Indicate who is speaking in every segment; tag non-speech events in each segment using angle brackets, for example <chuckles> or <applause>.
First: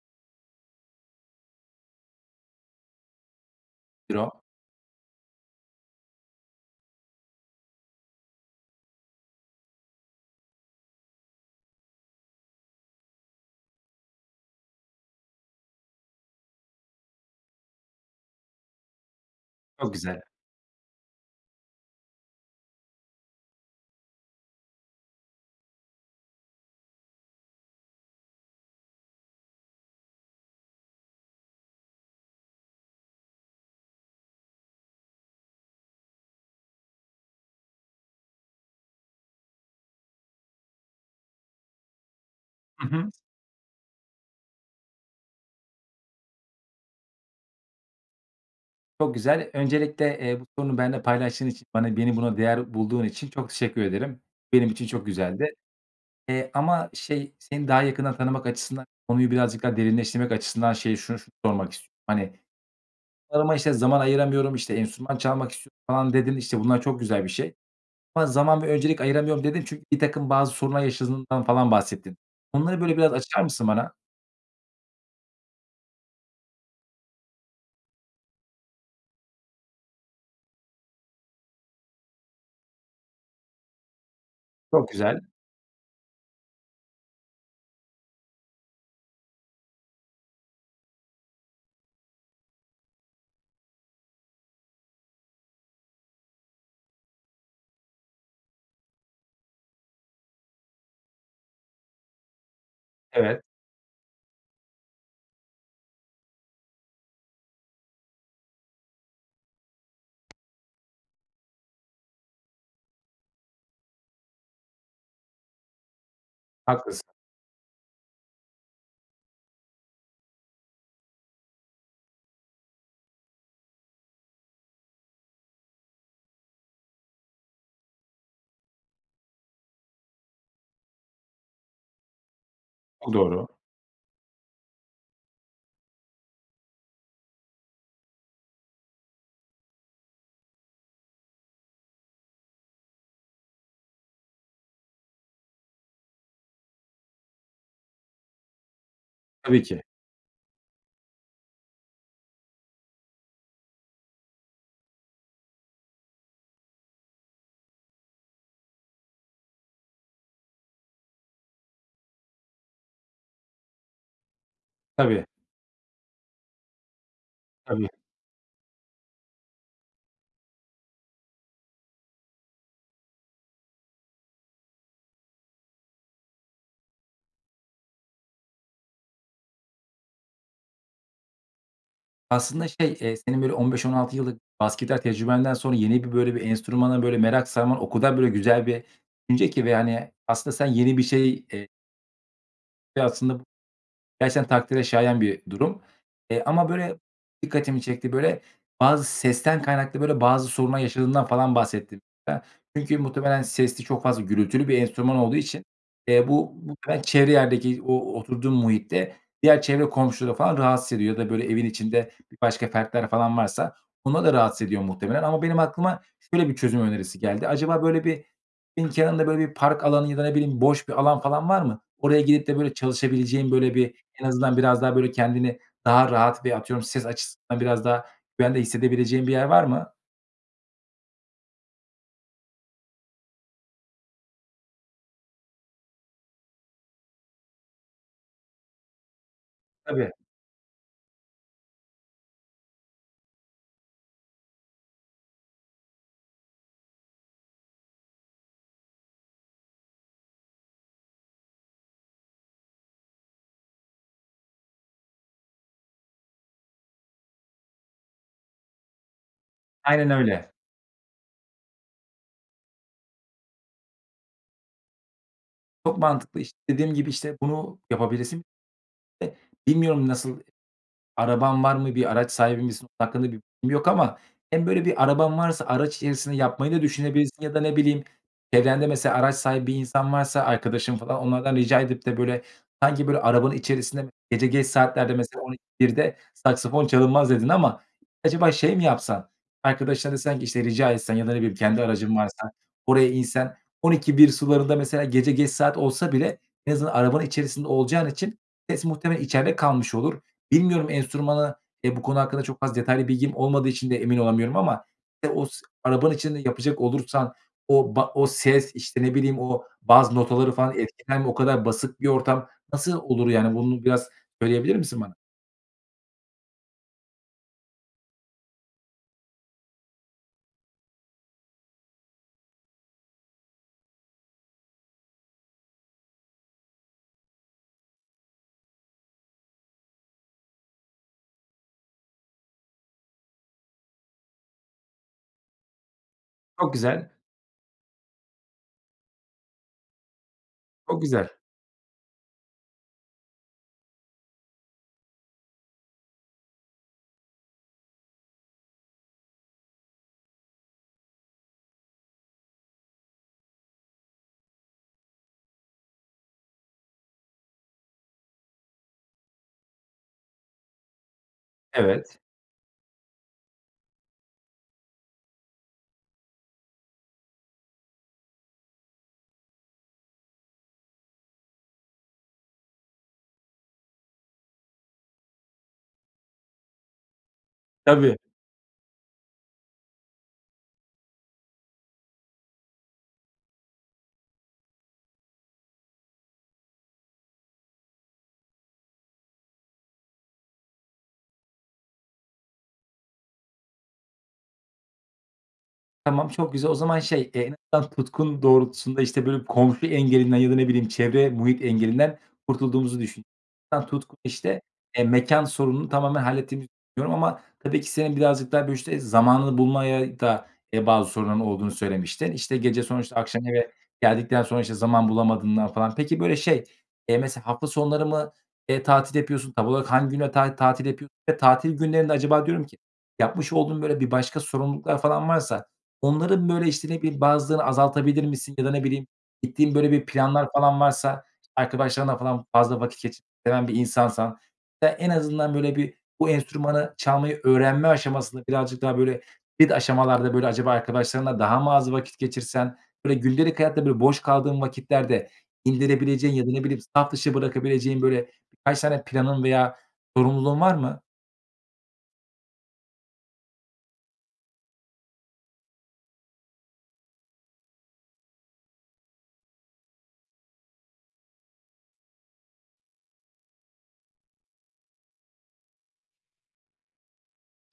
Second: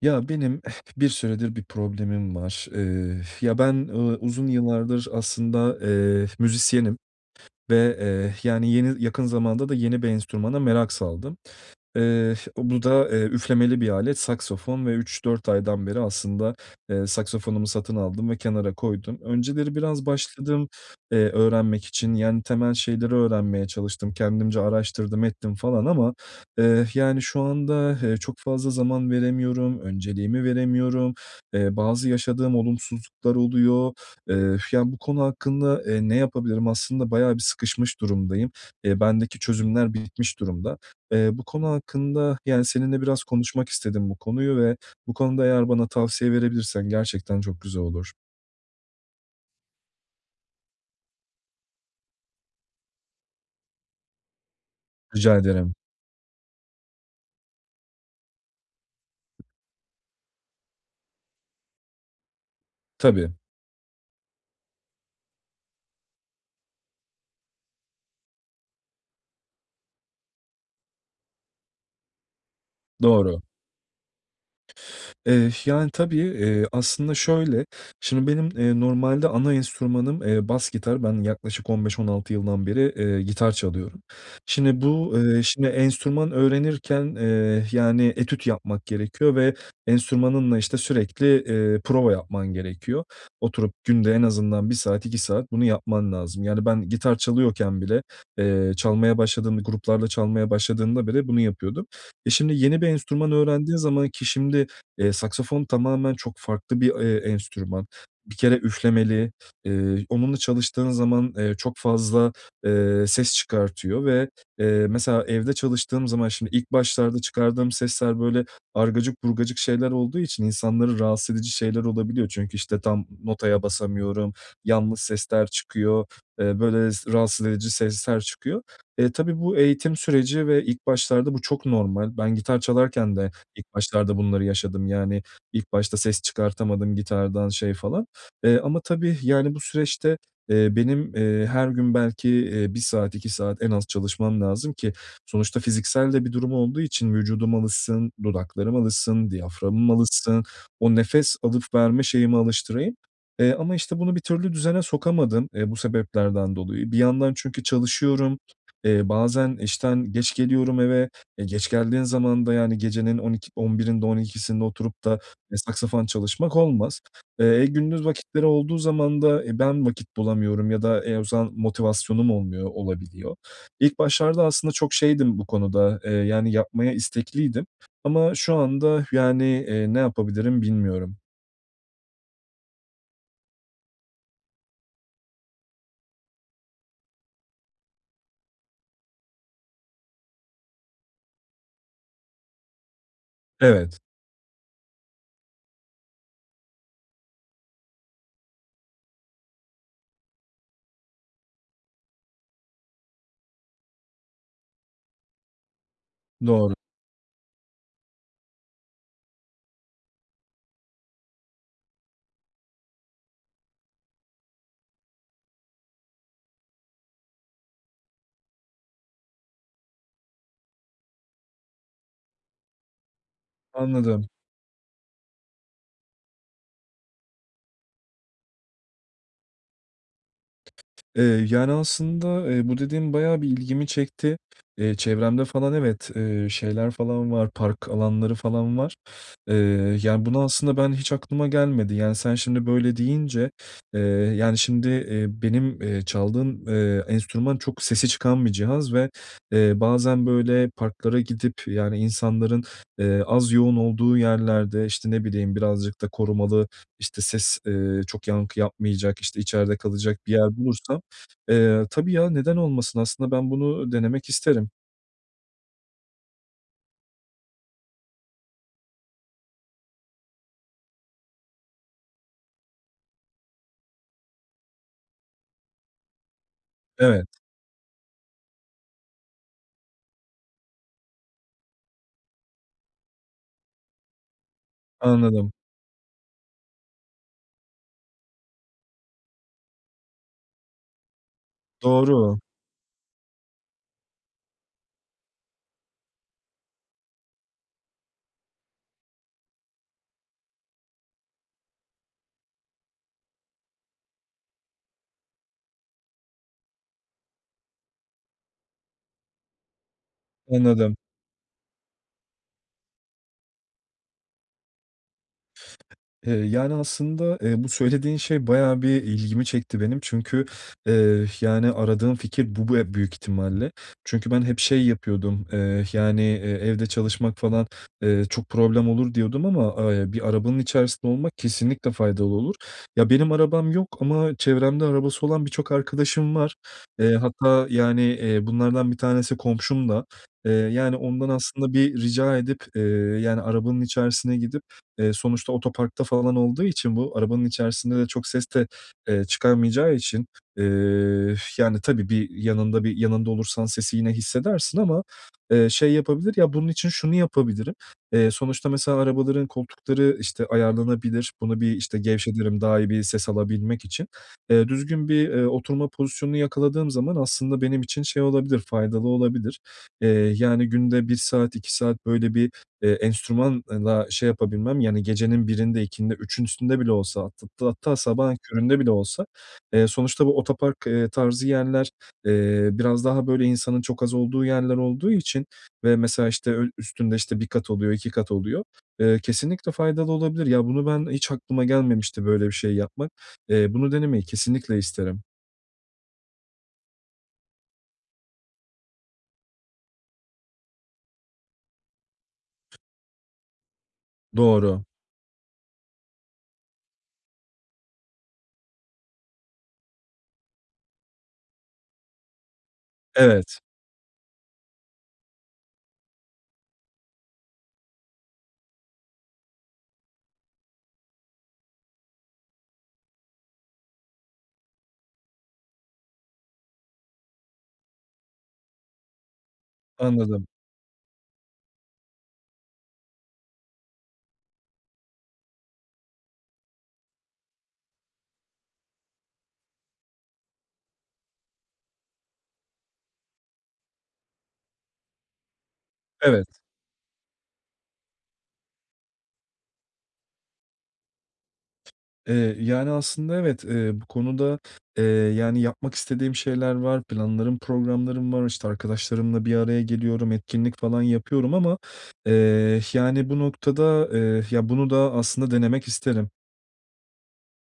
Speaker 1: Ya, benim bir süredir bir problemim var. Eee, ya, ben, eee,
Speaker 2: <unintelligible>
Speaker 1: uzun yıllardır aslında, eee, müzisyenim ve, eee, yani, yeni, yakın zamanda da yeni bir enstrümana merak saldım. Eee, bu da, eee, üflemeli bir alet, saksafon ve 3-4 aydan beri aslında, eee, saksafonumu satın aldım ve kenara koydum. Önceleri
Speaker 2: Çok
Speaker 1: biraz
Speaker 2: güzel.
Speaker 1: başladım, eee, öğrenmek için, yani temel şeyleri öğrenmeye çalıştım. Kendimce araştırdım, ettim falan ama, eee, yani, şu anda, eee, çok fazla zaman veremiyorum. Önceliğimi veremiyorum. Eee, bazı yaşadığım olumsuzluklar oluyor. Eee, yani, bu konu hakkında, eee, ne yapabilirim? Aslında bayağı bir sıkışmış durumdayım. Eee, bendeki çözümler bitmiş durumda. Eee, bu konu hakkında, yani,
Speaker 2: Hı
Speaker 1: seninle
Speaker 2: hı.
Speaker 1: biraz konuşmak istedim bu konuyu ve bu konuda eğer bana tavsiye verebilirsen gerçekten çok güzel olur.
Speaker 2: Çok güzel. Öncelikle, eee, bu sorunu benimle paylaştığın için, bana beni buna değer bulduğun için çok teşekkür ederim. Benim için çok
Speaker 1: Rica
Speaker 2: güzeldi,
Speaker 1: ederim.
Speaker 2: eee, ama şey, seni daha yakından tanımak açısından, konuyu birazcık daha derinleştirmek açısından şeye şunu sormak istiyorum: Hani,
Speaker 1: Tabii.
Speaker 2: <unintelligible> işte, "Zaman ayıramıyorum." işte, "Enstrüman çalmak istiyorum." falan dedin, işte, bunlar çok güzel bir şey ama "Zaman ve öncelik ayıramıyorum." dedin çünkü birtakım bazı sorunlar yaşadığından falan bahsettin. Onları, böyle, biraz açar
Speaker 1: Doğru.
Speaker 2: mısın bana?
Speaker 1: Eh, yani tabii, eee, aslında şöyle, şimdi benim, eee, normalde ana enstrümanım, eee, bas gitar. Ben yaklaşık 15-16 yıldan beri, eee, gitar çalıyorum. Şimdi
Speaker 2: Çok
Speaker 1: bu,
Speaker 2: güzel.
Speaker 1: eee, şimdi enstrüman öğrenirken, eee, yani, etüt yapmak gerekiyor ve enstrümanınla, işte, sürekli, eee, prova yapman gerekiyor. Oturup günde en azından 1 saat, 2 saat bunu yapman lazım; yani ben gitar çalıyorken bile, eee, çalmaya başladığım b gruplarla çalmaya başladığımda bile bunu yapıyordum. E, şimdi yeni bir enstrüman
Speaker 2: Evet.
Speaker 1: öğrendiğin zaman ki şimdi, eee, saksafon tamamen çok farklı bir, eee, enstrüman. Bir kere üflemeli, eee, onunla çalıştığın zaman, eee, çok fazla, eee, ses çıkartıyor ve, eee, mesela, evde çalıştığım zaman şimdi ilk
Speaker 2: Haklısın.
Speaker 1: başlarda çıkardığım sesler böyle argacık burgacık şeyler olduğu için insanları rahatsız edici şeyler olabiliyor. Çünkü, işte, tam notaya basamıyorum, yanlış sesler çıkıyor, eee, böyle s rahatsız edici sesler çıkıyor. Eee, tabii bu eğitim süreci ve ilk başlarda bu çok normal. Ben gitar çalarken de
Speaker 2: Doğru.
Speaker 1: ilk başlarda bunları yaşadım; yani ilk başta ses çıkartamadım gitardan şey falan, eee, ama tabii, yani, bu süreçte, eee, benim, eee, her gün belki, eee, 1 saat, 2 saat en az çalışmam lazım ki sonuçta fiziksel de bir durum olduğu için vücudum alışsın, dudaklarım alışsın,
Speaker 2: Tabii ki.
Speaker 1: diyaframım alışsın, o nefes alıp verme şeyimi alıştırayım. Eee, ama işte bunu bir türlü düzene sokamadım, eee, bu sebeplerden dolayı. Bir yandan çünkü çalışıyorum. Eee, bazen işten geç geliyorum eve. E, geç geldiğin zaman da, yani, gecenin on ik on birinde on ikisinde oturup da,
Speaker 2: Tabii.
Speaker 1: e, saksafon çalışmak olmaz. Eee,
Speaker 2: Tabii.
Speaker 1: gündüz vakitleri olduğu zaman da, e, ben vakit bulamıyorum ya da, e, o zaman motivasyonum olmuyor, olabiliyor. İlk başlarda aslında çok şeydim bu konuda, eee, yani yapmaya istekliydim ama şu anda, yani, eee, ne yapabilirim bilmiyorum.
Speaker 2: Aslında şey, eee, senin böyle 15-16 yıllık bas gitar tecrübenden sonra yeni bir, böyle, bir enstrümana böyle merak sarman o kadar böyle güzel bir üce ki ve, hani, aslında sen yeni bir şey eee ve aslında bu
Speaker 1: Evet.
Speaker 2: gerçekten takdire şayan bir durum. Eee, ama, böyle, dikkatimi çekti böyle bazı sesten kaynaklı, böyle, bazı sorunlar yaşadığından falan bahsettin. <unintelligible> çünkü muhtemelen sesli, çok fazla gürültülü bir enstrüman olduğu için, eee, bu
Speaker 1: Doğru.
Speaker 2: bu <unintelligible> çevre yerdeki o oturduğun muhitte diğer çevre komşuları falan rahatsız ediyor ya da, böyle, evin içinde başka fertler falan varsa onları da rahatsız ediyor muhtemelen ama benim aklıma şöyle bir çözüm önerisi geldi. Acaba böyle bir nin kenarında böyle bir park alanı ya da, ne bileyim, boş bir alan falan var mı? Oraya gidip de, böyle, çalışabileceğin, böyle, bir en
Speaker 1: Anladım.
Speaker 2: azından biraz daha böyle kendini daha rahat bir, atıyorum, ses açısından biraz daha güvende hissedebileceğin bir yer var mı?
Speaker 1: Eee, yani aslında, eee, bu dediğin bayağı bir ilgimi çekti. Eee, çevremde falan evet, eee, şeyler falan var, park alanları falan var. Eee,
Speaker 2: Tabii.
Speaker 1: yani bunu aslında ben hiç aklıma gelmedi. Yani, sen şimdi böyle deyince, eee, yani şimdi, eee, benim, eee, çaldığım, eee, enstrüman çok sesi çıkan bir cihaz ve, eee, bazen, böyle, parklara gidip yani insanların, eee, az yoğun olduğu yerlerde, işte, ne bileyim, birazcık da korumalı, işte, ses, eee, çok yankı yapmayacak, işte, içeride
Speaker 2: Aynen
Speaker 1: kalacak bir
Speaker 2: öyle.
Speaker 1: yer bulursam, eee, tabii ya, neden olmasın? Aslında ben bunu denemek isterim.
Speaker 2: Çok mantıklı, işte, dediğim gibi, işte, bunu yapabilirsin. <unintelligible> bilmiyorum, nasıl, araban var mı, bir araç sahibi misin, hakkında bir bilgim yok ama hem, böyle, bir araban varsa araç içerisinde yapmayı da
Speaker 1: Evet.
Speaker 2: düşünebilirsin ya da, ne bileyim, çevrende, mesela, araç sahibi bir insan varsa, arkadaşın falan, onlardan rica edip de, böyle, sanki, böyle, arabanın içerisinde gece geç saatlerde mesela,
Speaker 1: Anladım.
Speaker 2: "12-1’de saksafon çalınmaz." dedin ama acaba şey mi yapsan? Arkadaşına desen ki, işte, rica etsen ya da, ne bileyim, kendi aracın
Speaker 1: Doğru.
Speaker 2: varsa oraya insen, 12-1 sularında mesela, gece geç saat olsa bile en azından arabanın içerisinde olacağın için ses muhtemelen içeride kalmış olur. Bilmiyorum, enstrümanı, eee, bu konu hakkında çok az detaylı bilgim olmadığı için de emin olamıyorum ama, eee, os arabanın içinde yapacak olursan o ba o ses, işte, ne bileyim, o bazı notaları falan
Speaker 1: Anladım.
Speaker 2: etkiler mi, o kadar basık bir ortam nasıl olur? Yani, bunu biraz söyleyebilir misin bana?
Speaker 1: Eee, yani, aslında, eee, bu söylediğin şey bayağı bir ilgimi çekti benim. Çünkü, eh, yani, aradığım fikir bu be büyük ihtimalle. Çünkü ben hep, şey, yapıyordum, eh, yani, eee, evde çalışmak falan, eee, çok problem olur diyordum ama, eee, ya, bir arabanın içerisinde olmak kesinlikle faydalı olur. Ya, benim arabam yok ama çevremde arabası olan birçok arkadaşım var.
Speaker 2: Çok güzel.
Speaker 1: Eee, hatta, yani, eee, bunlardan bir tanesi komşum da. Eee, yani,
Speaker 2: Çok
Speaker 1: ondan
Speaker 2: güzel.
Speaker 1: aslında bir rica edip, eee, yani, arabanın içerisine gidip, eee, sonuçta otoparkta falan olduğu için bu arabanın içerisinde de çok ses de, eee, çıkarmayacağı için, eee, yani, tabii bir yanında bir yanında olursan sesi yine hissedersin ama, eee, şey yapabilir. Ya, bunun için şunu yapabilirim. Eee, sonuçta, mesela, arabaların koltukları, işte, ayarlanabilir. Bunu bir, işte,
Speaker 2: Evet.
Speaker 1: gevşetirim daha iyi bir ses alabilmek için. Eee, düzgün bir, eee, oturma pozisyonunu yakaladığım zaman aslında benim için, şey, olabilir, faydalı olabilir. Eee, yani, günde 1 saat, 2 saat böyle bir, eee, enstrümanla şey yapabilmem, yani, gecenin 1’inde 2’sinde 3’ün üstünde bile olsa <unintelligible> hatta
Speaker 2: Tabii.
Speaker 1: sabahın köründe bile olsa, eee, sonuçta bu otopark, eee, tarzı yerler, eee, biraz daha, böyle, insanın çok az olduğu yerler olduğu için ve mesela, işte, öyl üstünde, işte, 1 kat oluyor, 2 kat oluyor. Eee, kesinlikle faydalı olabilir. Ya, bunu ben hiç aklıma gelmemişti böyle bir şey yapmak. Eee, bunu denemeyi kesinlikle isterim.
Speaker 2: Tamam, çok güzel. O zaman şey, eee, <unintelligible> tutkun doğrultusunda, işte, böyle, komşu engelinden ya da, ne bileyim, çevre, muhit engelinden kurtulduğumuzu düşün <unintelligible> Tutkun, işte,
Speaker 1: Doğru.
Speaker 2: eee, mekân sorununu tamamen hallettiğimizi düşünüyorum. Ama tabii ki senin birazcık daha, böyle, işte, zamanını bulmaya da, eee, bazı sorunların olduğunu söylemiştin. İşte, gece sonuçta akşam
Speaker 1: Evet.
Speaker 2: eve geldikten sonra, işte, zaman bulamadığından falan. Peki, böyle, şey, eee, mesela hafta sonları mı, eee, tatil yapıyorsun? Tam olarak hangi günler tati tatil yapıyorsun? Ve tatil günlerinde acaba diyorum ki, yapmış olduğun, böyle, bir başka sorumluluklar falan varsa onların, böyle, işte, ne bileyim, bazılarını azaltabilir misin? Ya da, ne bileyim, gittiğin, böyle, bir
Speaker 1: Anladım.
Speaker 2: planlar falan varsa, işte, arkadaşlarınla falan fazla vakit geçirmeyi seven bir insansan ya da en azından, böyle bir bu enstrümanı çalmayı öğrenme aşamasında birazcık daha, böyle, ilk aşamalarda böyle acaba arkadaşlarınla daha mı az vakit geçirsen? Böyle, gündelik hayatta, böyle, boş kaldığın vakitlerde indirebileceğin ya
Speaker 1: Evet.
Speaker 2: da, ne bileyim, saf dışı bırakabileceğin, böyle, birkaç tane planın veya sorumluluğun var mı?
Speaker 1: Eee, yani, aslında evet, eee, bu konuda, eee, yani, yapmak istediğim şeyler var. Planlarım, programlarım var. İşte, arkadaşlarımla bir araya geliyorum. Etkinlik falan yapıyorum ama, eee, yani, bu noktada, eee, ya, bunu da aslında denemek isterim.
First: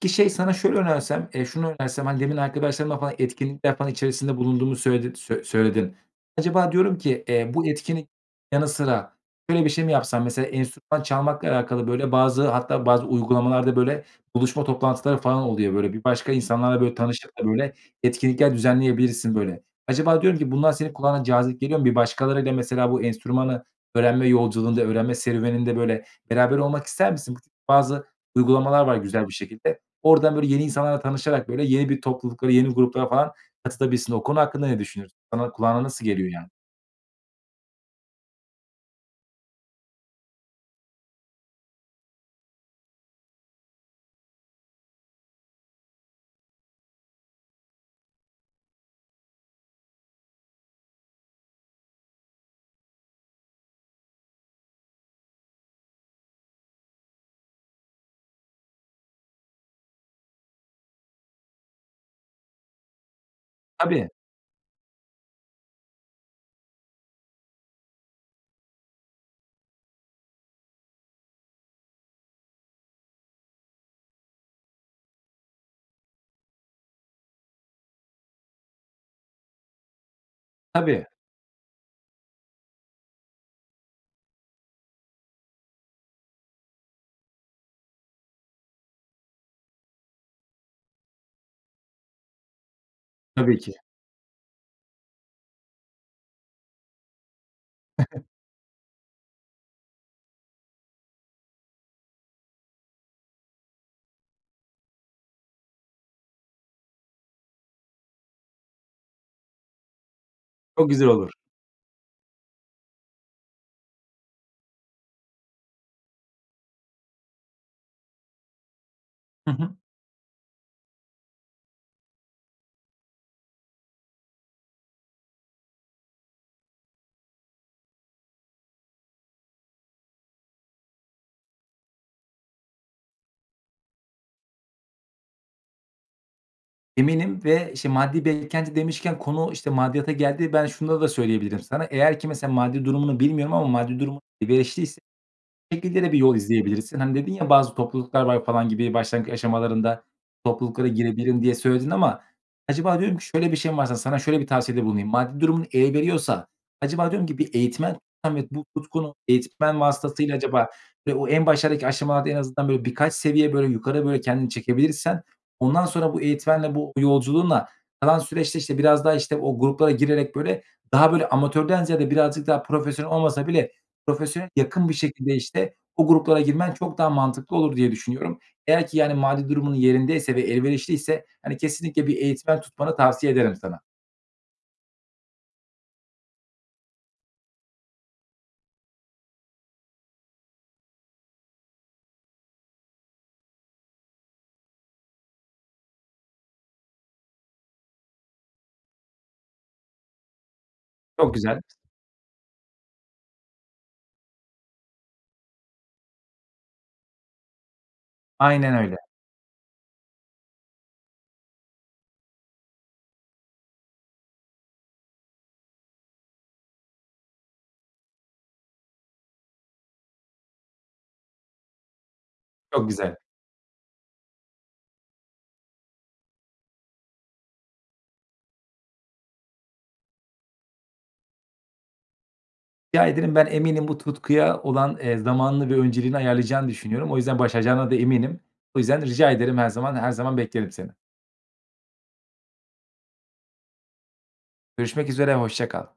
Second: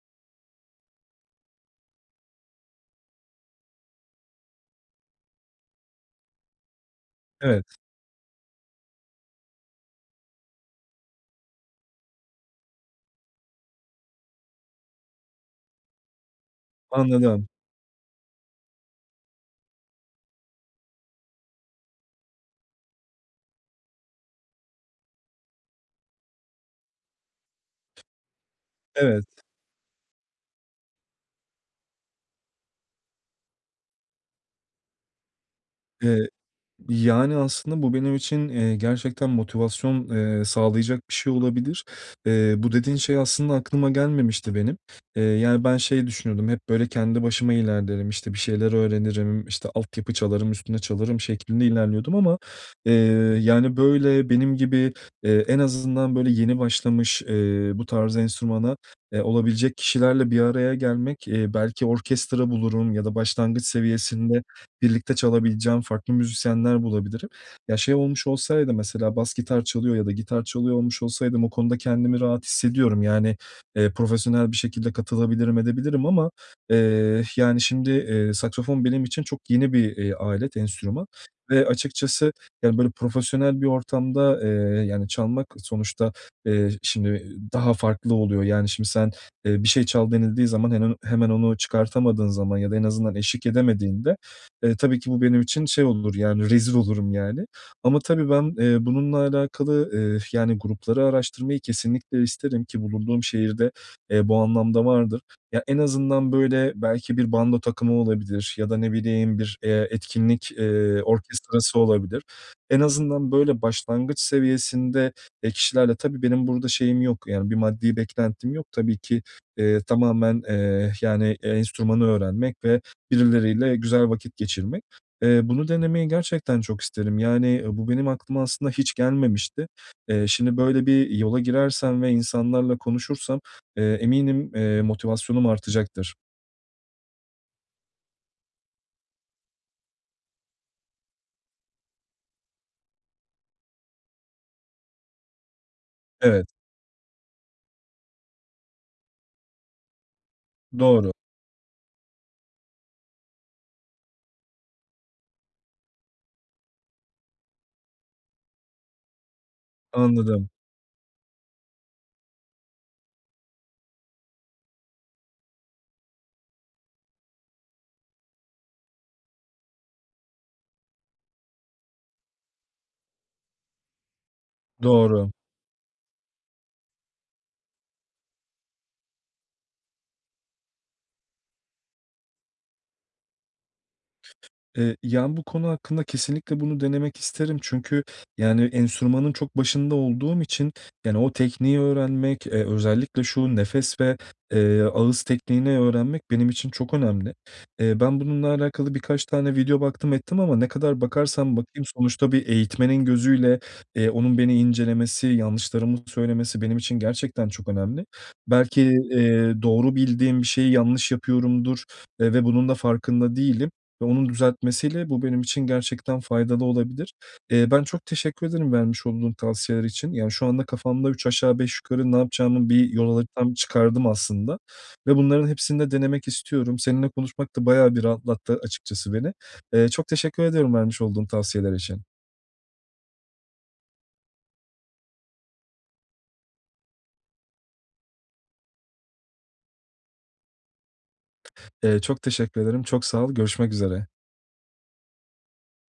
Speaker 2: Peki, şey, sana şöyle önersem, eee, şunu önersem: Hani, demin arkadaşlarından falan, etkinlikler falan içerisinde bulunduğunu söyledin söyle söyledin. Acaba diyorum ki, eee,
Speaker 1: Evet.
Speaker 2: bu etkinlik yanı sıra şöyle bir şey mi yapsan? Mesela enstrüman çalmakla alakalı, böyle, bazı hatta bazı uygulamalarda, böyle, buluşma toplantıları falan oluyor. Böyle, bir başka insanlarla, böyle, tanışıp da,
Speaker 1: Anladım.
Speaker 2: böyle, etkinlikler düzenleyebilirsin, böyle. Acaba diyorum ki, bunlar senin kulağına cazip geliyor mu? Bir başkalarıyla mesela bu enstrümanı öğrenme yolculuğunda, öğrenme serüveninde, böyle, beraber olmak ister misin? Bazı uygulamalar var güzel bir
Speaker 1: Evet.
Speaker 2: şekilde. Oradan, böyle, yeni insanlarla tanışarak, böyle, yeni bir topluluklara, yeni gruplara falan katılabilirsin. O konu hakkında ne düşünüyorsun? Sana, kulağına nasıl
Speaker 1: Eee,
Speaker 2: geliyor yani?
Speaker 1: yani, aslında bu benim için, eee, gerçekten motivasyon, eee, sağlayacak bir şey olabilir. Eee, bu dediğin şey aslında aklıma gelmemişti benim, eee, yani, ben şey düşünüyordum: Hep böyle kendi başıma ilerlerim, işte, bir şeyler öğrenirim, işte, altyapı çalarım, üstüne çalarım şeklinde ilerliyordum ama, eee, yani, böyle, benim gibi, eee, en azından, böyle, yeni başlamış, eee, bu tarz enstrümana, eee, olabilecek kişilerle bir araya gelmek, eee, belki orkestra bulurum ya da başlangıç
Speaker 2: Tabii.
Speaker 1: seviyesinde birlikte çalabileceğim farklı müzisyenler bulabilirim. Ya, şey olmuş olsaydı mesela bas gitar çalıyor ya da gitar çalıyor olmuş olsaydım o konuda kendimi rahat hissediyorum. Yani, eee, profesyonel bir şekilde katılabilirim, edebilirim ama, eee, yani, şimdi, eee, saksafon benim için çok yeni bir, eee, alet, enstrüman
Speaker 2: Tabii.
Speaker 1: ve açıkçası, yani, böyle, profesyonel bir ortamda, eee, yani, çalmak sonuçta, eee, şimdi daha farklı oluyor. Yani, şimdi sen, eee, "Bir şey çal." denildiği zaman hemen o hemen onu çıkartamadığın zaman ya da en azından eşlik
Speaker 2: Tabii ki.
Speaker 1: edemediğinde, eee, tabii ki bu benim için şey olur, yani, rezil olurum yani. Ama
Speaker 2: <chuckles>
Speaker 1: tabii ben, eee, bununla alakalı, eee, yani, grupları araştırmayı kesinlikle isterim ki bulunduğum şehirde, eee, bu anlamda vardır. Ya, en azından, böyle, belki bir bando takımı olabilir ya da ne bileyim, bir, eee, etkinlik,
Speaker 2: Çok
Speaker 1: eee,
Speaker 2: güzel olur.
Speaker 1: orkestrası olabilir. En azından, böyle, başlangıç seviyesinde, eee, kişilerle Tabii benim burada şeyim yok, yani, bir maddi beklentim yok tabii ki,
Speaker 2: Hı hı.
Speaker 1: eee, tamamen, eee, yani, enstrümanı öğrenmek ve birileriyle güzel vakit geçirmek. Eee, bunu denemeyi gerçekten çok isterim. Yani, bu benim aklıma aslında hiç gelmemişti. Eee, şimdi böyle bir yola girersem ve insanlarla konuşursam, eee, eminim, eee, motivasyonum artacaktır.
Speaker 2: Eminim ve, işte, maddi beklenti demişken konu, işte, maddiyata geldi. Ben şunları da söyleyebilirim sana. Eğer ki, mesela, maddi durumunu bilmiyorum ama maddi durumun elverişli ise şu şekilde de bir yol
Speaker 1: Evet.
Speaker 2: izleyebilirsin. Hani, dedin ya bazı topluluklar var falan gibi, başlangıç aşamalarında topluluklara
Speaker 1: Doğru.
Speaker 2: girebilirim diye söyledin ama acaba diyorum ki şöyle bir şey mi varsa, sana şöyle bir tavsiyede bulunayım. Maddi durumun el veriyorsa, acaba diyorum ki bir eğitmen <unintelligible> bu tutkunu eğitmen vasıtasıyla
Speaker 1: Anladım.
Speaker 2: acaba ve o en başlardaki aşamalarda en azından, böyle, birkaç seviye, böyle, yukarı, böyle, kendini çekebilirsen, ondan sonra bu eğitmenle, bu yolculuğunla kalan süreçte, işte, biraz daha, işte, o gruplara girerek, böyle, daha böyle amatörden ziyade birazcık daha profesyonel olmasa bile profesyonele yakın bir
Speaker 1: Doğru.
Speaker 2: şekilde, işte, o gruplara girmen çok daha mantıklı olur diye düşünüyorum. Eğer ki, yani, mali durumun yerindeyse ve elverişliyse, hani, kesinlikle bir eğitmen tutmanı tavsiye ederim sana.
Speaker 1: Eee, yani, bu konu hakkında kesinlikle bunu denemek isterim çünkü, yani, enstrümanın çok başında olduğum için, yani, o tekniği öğrenmek, eee, özellikle şu nefes ve, eee, ağız tekniğini öğrenmek benim için çok önemli. Eee, ben bununla alakalı birkaç tane video baktım ettim ama ne kadar
Speaker 2: Çok
Speaker 1: bakarsam
Speaker 2: güzel.
Speaker 1: bakayım sonuçta bir eğitmenin gözüyle, eee, onun beni incelemesi, yanlışlarımı söylemesi benim için gerçekten çok önemli.
Speaker 2: Aynen
Speaker 1: Belki,
Speaker 2: öyle.
Speaker 1: eee, doğru bildiğim bir şeyi yanlış yapıyorumdur, eee, ve bunun da farkında değilim ve onun düzeltmesiyle bu benim için gerçekten faydalı olabilir. Eee, ben çok teşekkür ederim vermiş olduğun tavsiyeler için. Yani, şu anda kafamda üç aşağı beş yukarı ne yapacağımı,
Speaker 2: Çok
Speaker 1: bir yol
Speaker 2: güzel.
Speaker 1: haritamı çıkardım aslında ve bunların hepsini de denemek istiyorum. Seninle konuşmak da bayağı bir rahatlattı açıkçası beni. Eee, çok teşekkür ederim vermiş olduğun tavsiyeler için.
Speaker 2: Rica ederim. Ben eminim bu tutkuya olan, eee, zamanını ve önceliğini ayarlayacağını düşünüyorum. O yüzden başaracağına da eminim. O yüzden rica ederim. Her zaman her zaman beklerim seni.
Speaker 1: Eee, çok teşekkür ederim, çok sağ ol. Görüşmek üzere.
Speaker 2: Görüşmek üzere, hoşça kal.